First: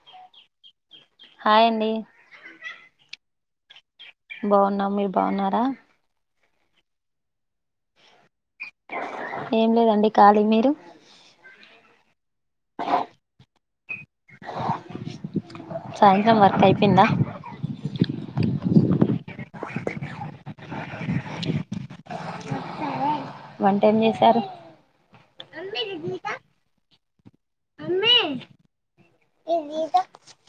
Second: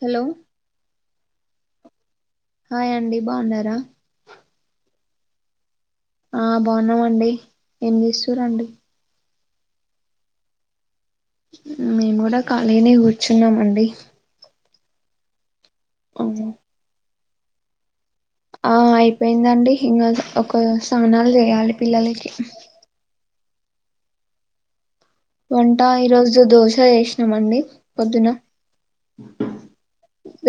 Hello hi అండి hi అండి బా ఉన్నారా బావున్నం మీరు బా ఉన్నారా ఆ బా ఉన్నం అండి ఏం జేస్సురండి ఏం లేదండి కాళి మీరు మేం గూడా కళీగనే గూర్చున్నామండి సాయంత్రం వర్క్ అయిపోయిందా ఆ అయిపోయిందండి ఇంగ ఒక సానాల్ జెయాలె పిల్లలకి వంట ఏం జేసారు వంట ఈ రోజు దోశ చేశినం అండి పొద్దున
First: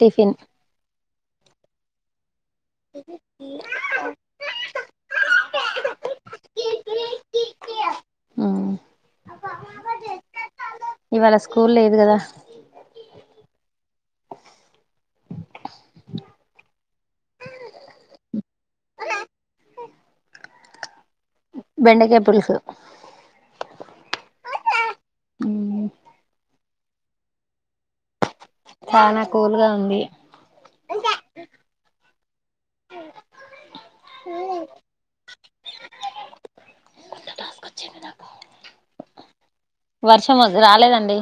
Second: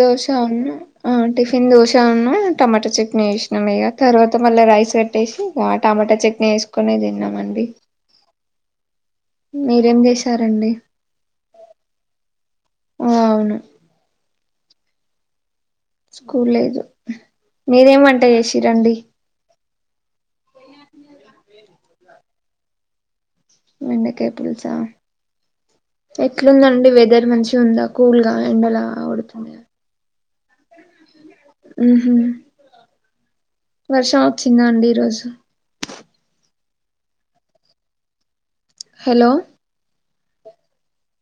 దోశ వున్ను ఆ టిఫిన్ దోశ ఉన్నూ టమాట చట్నీ ఏష్నం ఇగ తర్వాత మల్ల రైస్ గట్టేసి గా టమాటా చట్నీ ఏసుకునే దిన్నాం అండి ఊ మీరేం జేసారండి ఇవాళ స్కూల్ లేదు కదా ఆ అవును స్కూల్ లేదు మీరేం వంట ఏసిరండి బెండకాయ్ పులుసు వెెండకాయ్ పులుసా మ్మ్. ఎట్లుందండి వెదర్ మంచి ఉందా కుల్ గా ఎండలా చాలా గొడుతుంది కూల్గా ఉంది ఊహు వర్షం వచ్చిందా అండి ఈ రోజు [unintelligible] హలో వర్షం వస్ రాలేదండి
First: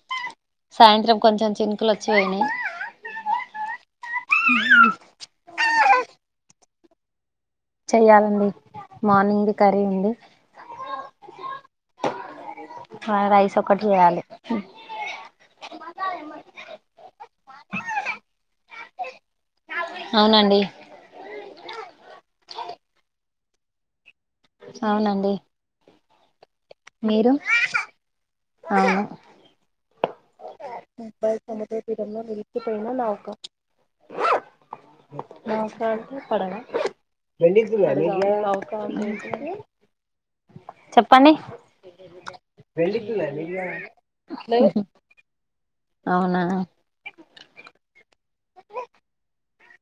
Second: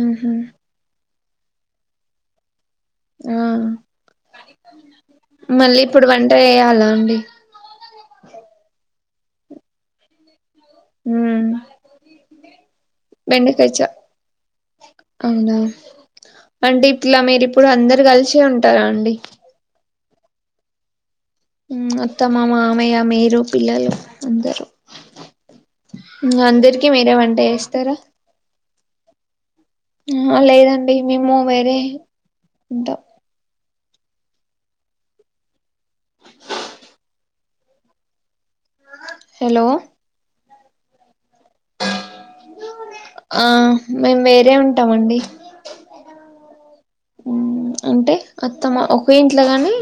ఊహు సాయంత్రం కొంచెం చినుకులు అచ్చి పోయినై. ఆ, మళ్లీ ఇప్పుడు వంట చేయాలా అండి. చెయ్యలండి, మార్నింగ్ కర్రీ ఉంది. ఉమ్మ్ ఆ రైస్ ఒకటి చ జేయాలి. అవునా, అంటే ఇట్లా మీరు ఇప్పుడు అందరు గలిసే ఉంటారా అండి. అవునండి. ఉమ్ అత్తమ్మ, మామయ్య, మీరు, పిల్లలు. అందరూ, అవునండి ఉమ్ అందరికి మీరే మీరు వంట చేస్తారా. అవును ఉమ్ హా లేదా ముంబాయి సముద్ర తీరంలో నిల్చిపోయిన ఉంటాం నౌక. [inaudible] నాక్ సాల్రీ పడదా హలో [unintelligible] చెప్పండి ఆ లేదు మేం వేరే ఉంటాం అండి. అవునా. ఉమ్ అంటే అత్త మా, ఒకే ఇంట్ల గాని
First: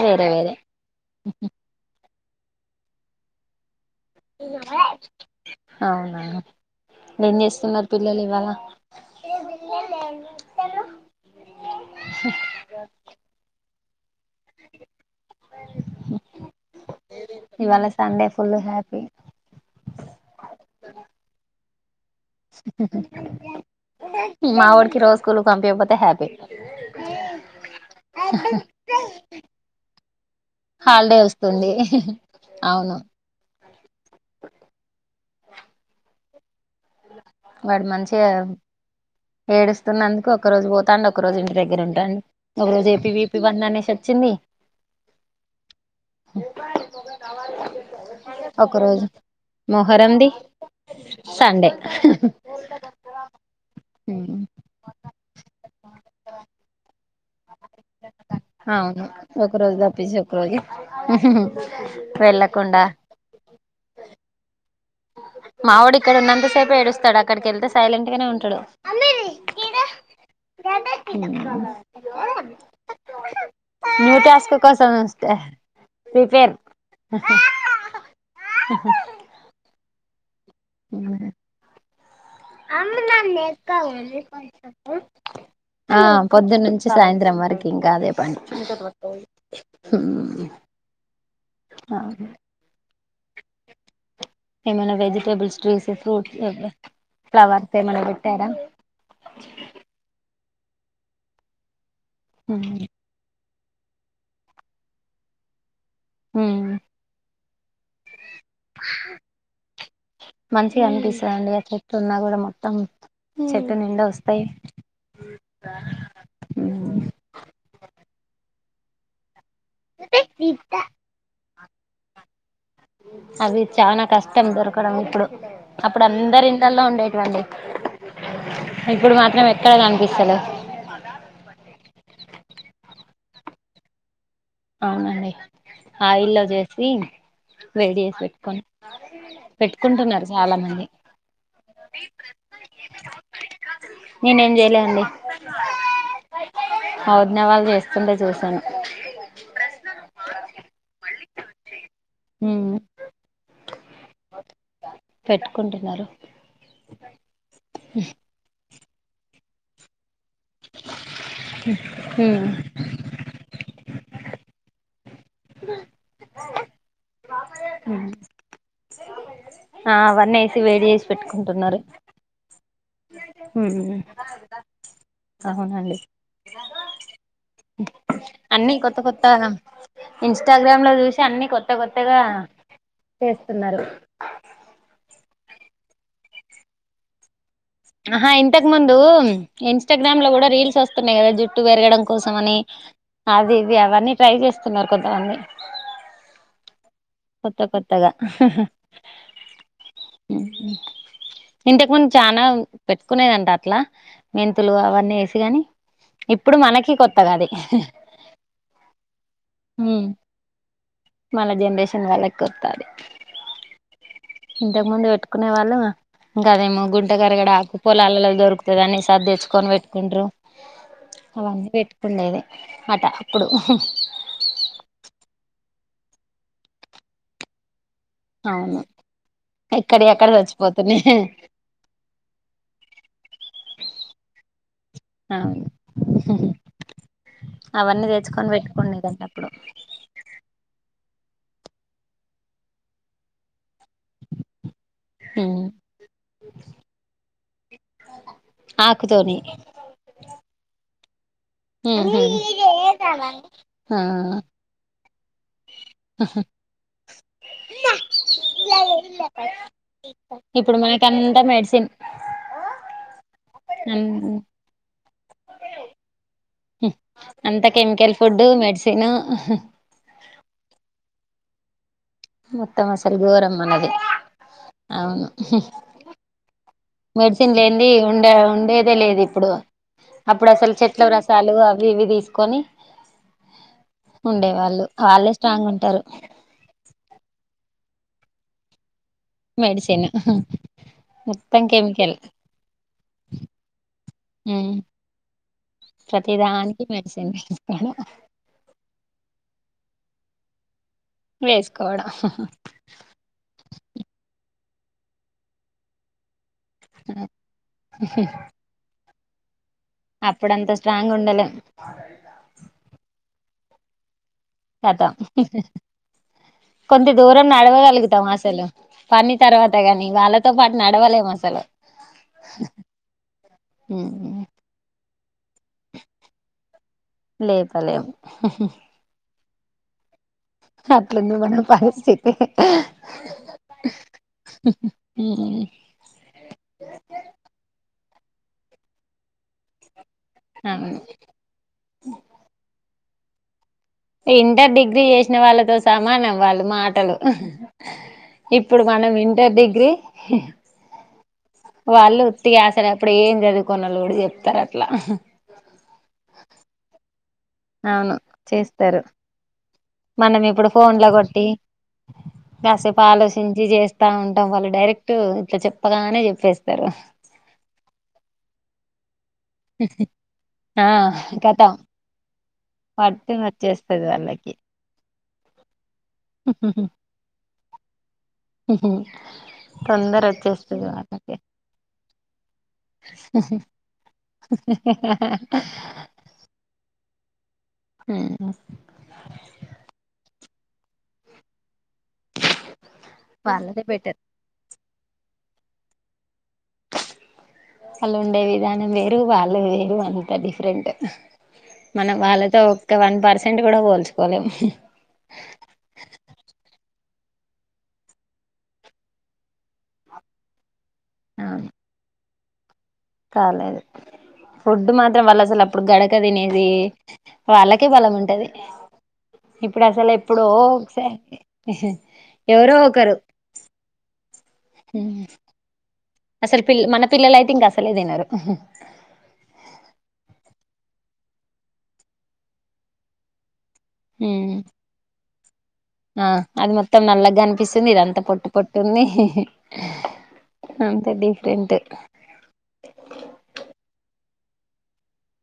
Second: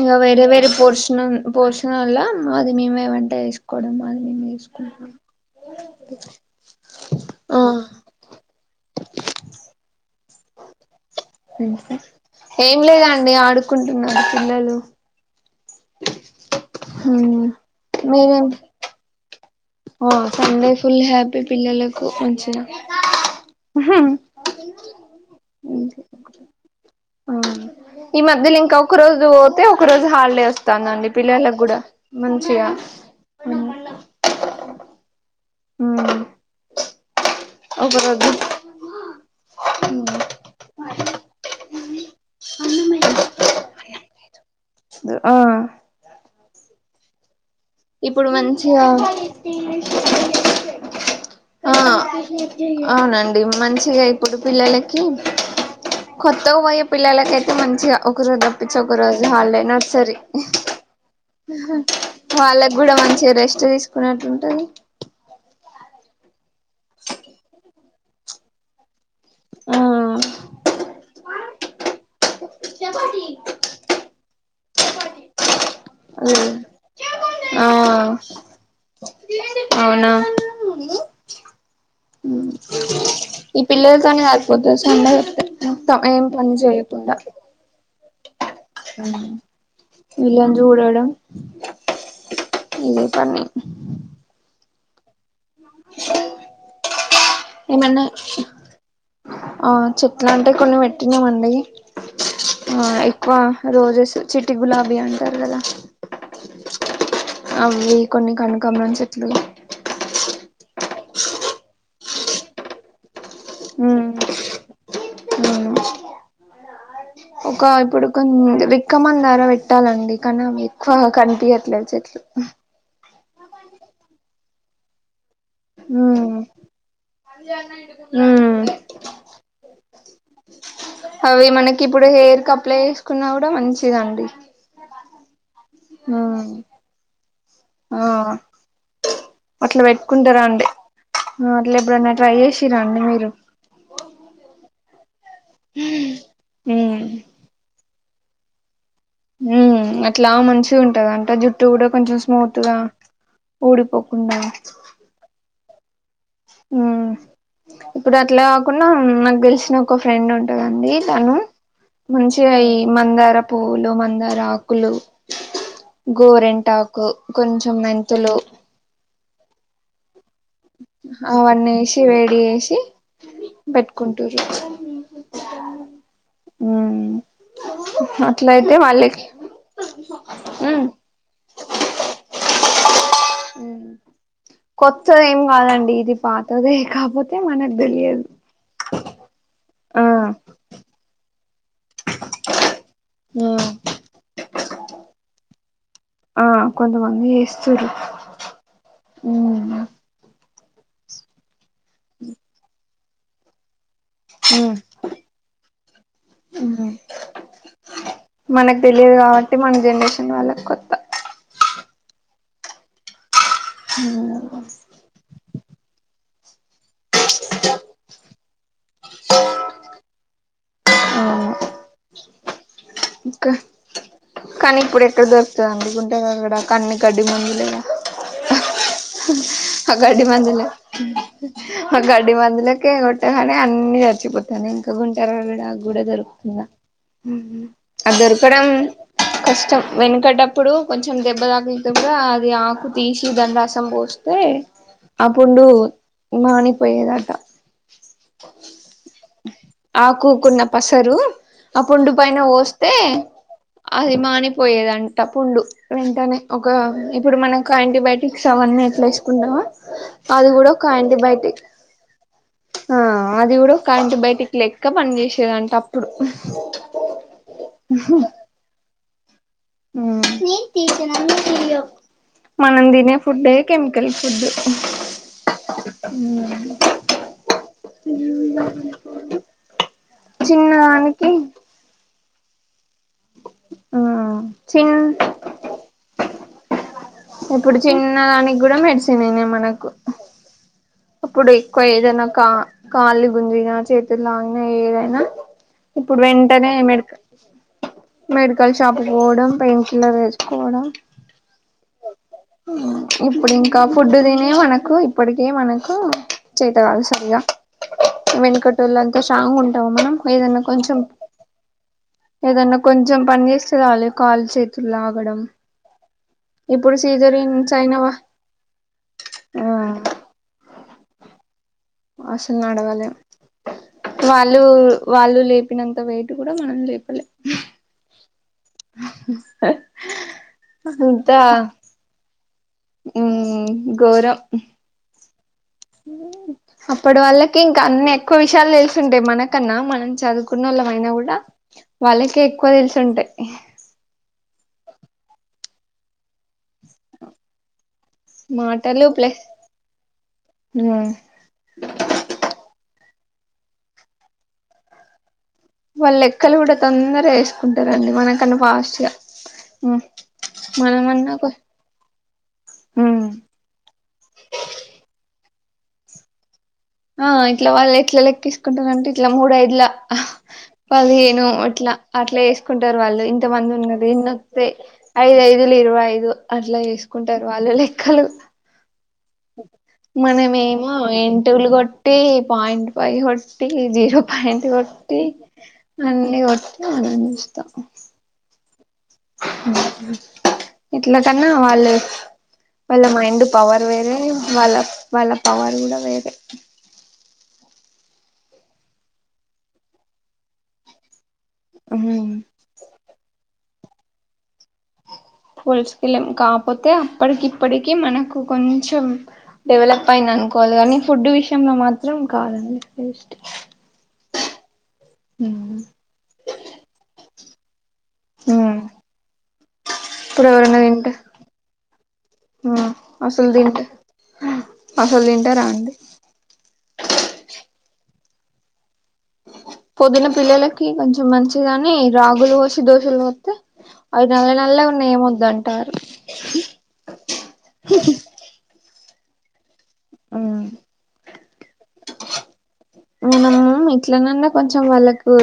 ఇంగా వేరే, వేరే పోర్షన్ పోర్షన్ లా, మాది మేమే వంట చేస్ కోడం, మాది మేమే చేసుకుంటం. అవునా, ఏం ఆ జేస్తున్నారు పిల్లలు ఇవాళ. ఏం లేదండి, ఆడుకుంటున్నారు పిల్లలు. హుమ్ ఇవాళ సండే మీరెం ఫుల్ హ్యాపీ ఓ సండే ఫుల్ హ్యాపీ పిల్లలకు. కు మంచిగా. మావోడికి రోజు స్కూల్ పంపియకపోతే హ్యాపీ ఈ మధ్యలో ఇంకా ఒక రోజు పోతే, ఒక రోజు హాలిడే అస్ తాందాండి, హాలిడే పిల్లలక్ వస్తుంది కూడా మంచిగా. అవును హుమ్మ్ వాడు మంచిగా రోజు ఏడుస్తున్నందుకు ఒక రోజు పోతాండు, ఒక రోజు ఇంటి దగ్గర ఉంటాండు. మొన్న A P V P bandh అనేసి ఒచ్చింది. ద్ ఆ ఏ తొ వా ఇప్పుడు మంచిగా, మొహరంది సండే ఆ అవునండి, మంచిగ ఇప్పుడు పిల్లలకి కొత్తగా పోయే పిల్లలకైతే మం చిగా ఒకరోజు దప్పించి, ఒక అవును రోజు ఒక హాలిడే రోజు తప్పించి నర్సరీ, ఒక రోజు వాళ్లక్ వెళ్ళకుండా గుడా మంచిగా రెస్ట్ దిసుకునట్లు ఉంటాది. మావోడు ఇక్కడ ఉన్నంతసేపే ఏడుస్తాడు, అక్కడికి ఎళ్తే సైలెంట్గానే ఉంటాడు. ఆ చపాతి న్యూ టాస్కు కోసము తే ప్రిపేర్ ఆ అవునా అమ్ నన్ను ఈ ఎత్తుకొవనే పిల్లలతోనే సరిపోతది సండే మొత్తం ఆ ఏం పని పొద్దున్నుంచి చేయకుండా సాయంత్రం వరకు ఇంకా అదే పని. ఉమ్ వీళ్ళని చూడడం అ ఇదే పని ఏమన్నా వెజిటేబుల్స్ ట్రీస్ ఫ్రూట్స్ ఫ్లవర్స్ ఏమన్నా పెట్టారా. ఆ చెట్లంటే కొన్ని పెట్టినామండి ఆ ఇ క్కువ రోజెస్ చిట్టి గులాబీ అంటారు కదా ఉమ్ అవి కొన్ని కనకాంబరం చెట్లు మంచిగా అనిపిస్తాదండి చెట్టు ఉన్నా కూడా మొత్తం చెట్టు నిండ వస్తాయి అవును ఒక ఇప్పుడు కో రిక్కమందార పెట్ పెట్టాలండి కానీ అవి ఎక్కువ కనిపియ్యట్లేదు చెట్లు అవి చానా కష్టం దొరకడం ఇప్పుడు అప్పుడు ఉమ్ అందరి ఇండ్లల్లో ఉండేటువండి ఉమ్ ఇప్పుడు మాత్రం ఎక్కడ కనిపిస్తలేవు అవి మనకి ఇప్పుడు హెయిర్క అప్లై చేసుకున్నా కూడా మంచిదండి అవునండి ఆయిల్లో ఉమ్ చేసి వేడి ఆ చేసి పెట్టుకోండి అట్లా పెట్టుకుంటున్నారు పెట్టుకుంటారా చాలా అండి మంది అట్లా ఎప్పుడన్నా ట్రై చేసిరా అండి మీరు నేనేం జేయలేండి ఉమ్ అ వదిన వాళ్ళు చేస్ స్తుంటే చూసాను ఉ అట్లా మంచిగా ఉంటదంట జుట్టు కూడా కొంచెం ఉమ్ స్మూత్గా ఊడిపోకుండా పెట్టుకుంటున్నారు ఉ ఇప్పుడు అట్లా కాకున్నా నాకు తెలిసిన ఒక ఫ్రెండ్ ఉం టాడండి తను ఉమ్ మంచిగా ఈ మందార పూలు మందారా ఆకులు గోరెంటాకు కొంచెం మెంతులు ఆ వన్నీ అవన్ని వేసి వేడి చేసి ఉమ్ పెట్టుకుంట్టుర్రు అవునండి ఉ అన్ని కొత్త కొత్తగా ఇంస్టాగ్రామ్ ఉమ్ లో చూసి అన్ని కొత్త కొత్తగా చేస్తున్నారు కొత్తది ఏం కాదండి ఇది పాతదే కాపోతే మనకు తెలియదు ఆహా ఇంతకు ముందు ఆ ఇంస్టాగ్రామ్ లో కూడా రీల్స్ వస్తున్నాయి కదా జుట్టు పెరగడం కోసం అని అది ఆ ఇది అవన్నీ ట్రై చేస్తున్నా కొత్తవన్ని ఆ కొంతమంది చేస్తుర్రు. కొత్తగా ఇంతకుముందు చాలా పెట్టుకునేదంట అట్లా. మెంతులు ఉమ్ అవన్నీ వేసిగాని ఇప్పుడు మనకి కొత్తగాది. మనకు తెలియదు కాబట్టి మన జనరేషన్ వాళ్ళకి కొత్త. మన జనరేషన్ వాళ్ళకొత్త అది హ. ఇంతకు ముందు పెట్టుకునే వాళ్ళు ఇంకాదేమో గుంట గరగడ ఆకు పొలాలలో దొరుకుతది అనేసి. అదెచ్చుకొని పెట్టుకుంట్రు అవన్నీ పెట్టుకుండేది అట అప్పుడు. ఇంకా కానీ ఇప్పుడు ఎక్కడ దొరుకుతుంది అండి గుంటగలగడ ఆకు అన్ని గడ్డి మందులేగ. అవును. ఆ ఎక్కడి గడ్డి అక్కడ మందులు చచ్చిపోతున్నాయి ఒక గడ్డి మందులకే కొట్టగానే అన్ని చచ్చిపోతనయ్ ఇంకా అవును గుంటగరగడాకు కూడా దొరుకుతుందా. అవన్నీ అది తెచ్చుకొని దొరకడం పెట్టుకునేదంట అప్పుడు కష్టం. వెనకటప్పుడు కొంచెం దెబ్బ తాకినా చోట అది ఆకు తీసి దాని రసం పోస్తే. ఆ పుండు మానిపోయేదట. ఆకుతోని ఆకుకున్న పసరు ఆ పుండు పైన పోస్ ఉమ్ పోయేదం టపు పుండు వెంటనే ఒక ఇప్పుడు మనకు యాంటీబయాటిక్స్ అవన్నీ ఎట్ల ఇస్తున్నరో. అది గడ ఇప్పుడు ఒక మనకి అంతా యాంటిబయాటిక్, మెడిసిన్ ఆ అది గుడ ఒక అం యాంటిబయాటిక్ లెక్క పని జేసేదంటే అప్పుడు. అంత కెమికల్ ఫుడ్డు మెడిసిన్. ఉమ్ మనం మొత్తం దినే అసలు ఘోరం ఫుడ్డే మనది కెమికల్ ఫుడ్డు. అవును మెడిసిన్ లేనిది ఉండ ఉండేదే లేదు ఇప్పుడు, అప్పుడు అసలు చెట్ల చిన్నదానికి రసాలు అవ్. ఇవి తీసుకొని ఆ ఉండే వాళ్ళు, చిన్ వాళ్ళే స్ట్రాంగ ఉంటరు. ఇప్పుడు చిన్న దానికి గుడా మెడసె. మెడిసెను. అప్పుడు ఎక్కువ ఏదైనా కా కాళి గుంజిన, చేతులు లాగిన ఏదైనా. ఇప్పుడు వెంటనే ప్రతిదానికి మెడిక మెడిసిన్ తీసుకోడం. మెడికల్ షాప్ కి పోవడం, పెయిన్ కిల్లర్ ఏసుకోవడం. వేసుకోవడం. ఇప్పుడు ఇంకా ఫుడ్డు తినే మనకు ఇప్పటికే మనకు. చేతకాదు సరిగా వెనకటోల్లం. స్ట్రాంగ్ ఉంటమ మనం, ఏదన్నా అప్పుడంత కొంచెం. స్ట్రాంగ్ ఉండలేం ఏదన్నా కొంచెం పని చేస్తే చాలు కాల్ చే. కథ. ఇప్పుడు కొంత దూరం సీజరియన్స్ అయిన వా నడవగలుగుతం అసలు, పని ఆ తర్వాత గని వాళ్ళ తో పాటు నడవలేం అసలు. మస్తు నడవలేం వాల్. లు వాళ్ళు లేపినంత వెయిట్ గుడ మనం లేపలేం. లేపలేము అట్లుంది అంతా మన పరిస్థితి. ఉమ్ ఊఉ. అప్పుడు వాళ్ళకి ఇంకా అన్ని ఎక్కువ విషయాలు తెలుసుంటాయి మనకన్నా, మనం చదువు. కున్నోళ్ళము అవును అయినా గుడ, వాళ్ళకే ఎక్కువ తెలుసు ఉంటయి. ఇంటర్, డిగ్రీ చేసిన వాళ్ళతో సమానం వాళ్ళు మాటలు. ఇప్పుడు మాటలు మనం ప్లస్ ఇంటర్, డిగ్రీ. ఉమ్ వాళ్ళు ఉత్తిగా అసలప్పుడు ఏం చదువుకున్నోల్లు గడ చెప్తరు అట్లా. వాళ్ళ లెక్కలు గుడ తొందరగ వేసుకుంటరండి అవును మనకన్నా ఫాస్ట్ చేస్తారు గా. ఉమ్ మనం ఇప్పుడు ఫోన్ లో మనమన్నా కొట్టి, కొ కాసేపు ఉమ్ ఆలోచించి చేస్ తా ఉంటాం వాళ్ళు డైరెక్ట్ ఇట్ల చెప్పగానే చెప్పేస్తరు. ఆ ఇట్ల వాళ్ళు ఎట్ల లెక్కిసుకుంటారంటే, ఇట్లా మూడ ఐదుల ఆ పదిహేను కతం ఇట్ల అట్లా ఏసుకుంటరు వాళ్ళు, పట్టుని ఇంత మంది వచ్చేస్తది ఉన్నరు వాళ్ళకి ఇన్నస్తయ్. ఐదు ఐదుల ఇరవై ఐదు, అట్లా ఏసుకుంటరు వాళ్ళు లెక్కలు. ఉహ మనమేమో ఏంటులు గొట్టి, పాయింట్ ఫైవ్ కొట్టి, జీరో పాయింట్ కొట్టి అన్ని కొట్టి ఆనందిస్తా ఉమ్మ్ ఇట్లా కన్నా వాళ్ళు వాళ్ళ మైం డ్ వాళ్ళదే పవర్ వేరే బెటర్ వాళ్ళ వాళ్ళ పవర్ కూడా వేరే వాళ్ళు ఉండే విధానం వేరు వాళ్ళు వేరు అంతా డిఫరెంట్ మన వాళ్ళతో ఒక్క వన్ పర్సెంట్ కూడా పోల్చుకోలేము పోల్చుకోలేం కాకపోతే అప్పటికి ఇప్పటికిీ మనకు కొంచెం డెవలప్ అయింది అనుకోవాలి కానీ ఫుడ్ అవును విషయంలో మాత్రం కాదండి వేస్ట్ కాలేదు ఫుడ్ మాత్రం వాళ్ళు అసలు అప్పుడు గడ కతినేది వాళ్ళకే బలముం టది ఇప్పుడు అసలు ఎప్పుడో ఇప్పుడు ఎవరైనా తింటే ఒకసారి ఎవరో ఒకరు అసలు తింటే అసలు తింటారాండి అసలు పిల్ మన పిల్లలు అయితే ఇంకా అసలే తినరు పొదున పిల్లలకి కొంచెం మంచిగాని రాగులు పోసి దోశలు పోస్తే అవి నల్ల ఉమ్ నల్లగ ఉన్నాయ్ ఏం ఒద్దు అంటారు ఆ అది మొత్తం నల్లగా కనిపిస్తుంది ఇదంతా పొట్టు పొట్టుంది ఆ అంతే డిఫరెంట్ మనము ఇట్ల నన్నా కొంచెం వాళ్ళకు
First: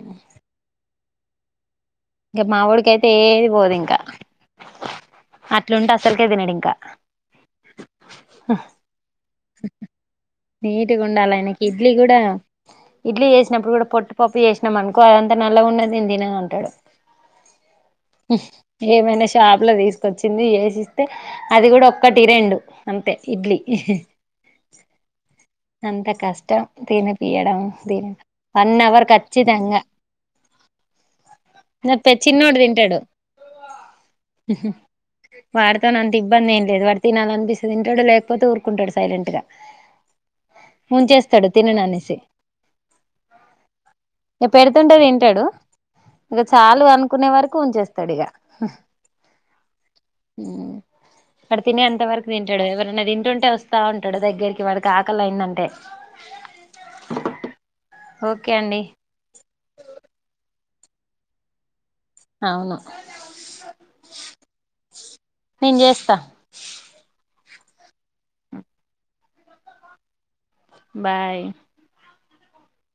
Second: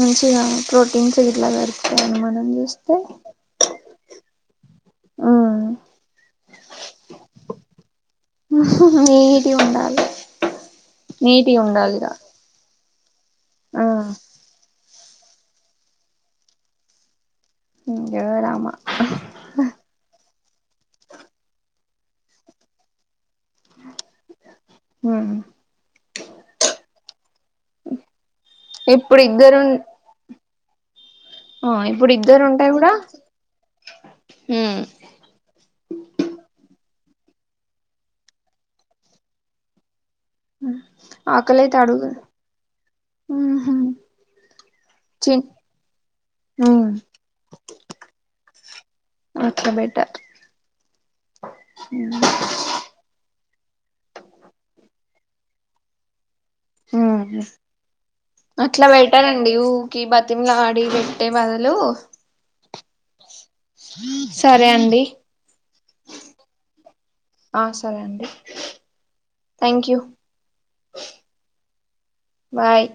మంచిగా ప్రో టిన్స్ ఇట్లా పె ఇంకా మా వొడికైతే ఏది పోదు ఇంకా అట్లుంటే అసలుకే తినడు ఇంకా నీటుగా ఉండాలి నీటుగా ఉండాలి నీటి ఆయనకి ఇడ్లీ ఉండాలి కూడా ఇడ్లీ చేసినప్పుడు కూడా ఇగ పొట్టుపప్పు చేసినాం అను కో అదంతా నలగా ఉన్నది నేను తినను అంటాడు అయ్యో రామ ఏమైనా షాప్‌లో తీసుకొచ్చింది ఏసిస్తే అది కూడా ఒక్కటి రెండు అంతే ఇడ్లీ ఉమ్మ్ అంత కష్టం తినపియడం దినికి వన్ అవర్ ఇప్పుడు ఇద్దరు కచ్చితంగా ఆ ఇప్పుడు నప్పే ఇద్దరు చిన్నోడు ఉంటే కూడా తింటాడు మ్మ్ఉమ్మ్ వాడితోనే అంత ఇబ్బంది ఏం లేదు వాడు తినాలని అనిపిస్తే తింటాడు లేకపోతే ఊరుకుంటడు సైలెంట్ గా ఉంచేస్తాడు ఆకలైతే తినను అడుగు అనేసి ఇగ పెడుతుంతే చి తింటాడు ఇగ చాలు అనుకునే వరకు ఉంచేస్తాడు ఇగ అట్లా బెటర్ ఉమ్మ్ వాడు తినేంతా వరకు తింటాడు ఎవరైనా తింటుంటే వ స్తా ఉంటాడు దగ్గరికి వాడికి ఆకలి అయిందంటే ఉమ్మ్ ఓకే అండి అట్లా పె ట్టాలండి ఊకి బతిమలాడి పెట్టే బదులు అవును సరే అండి నేను చేస్తా ఆ సరే అండి థ్యాంక్ యూ బాయ్ బాయ్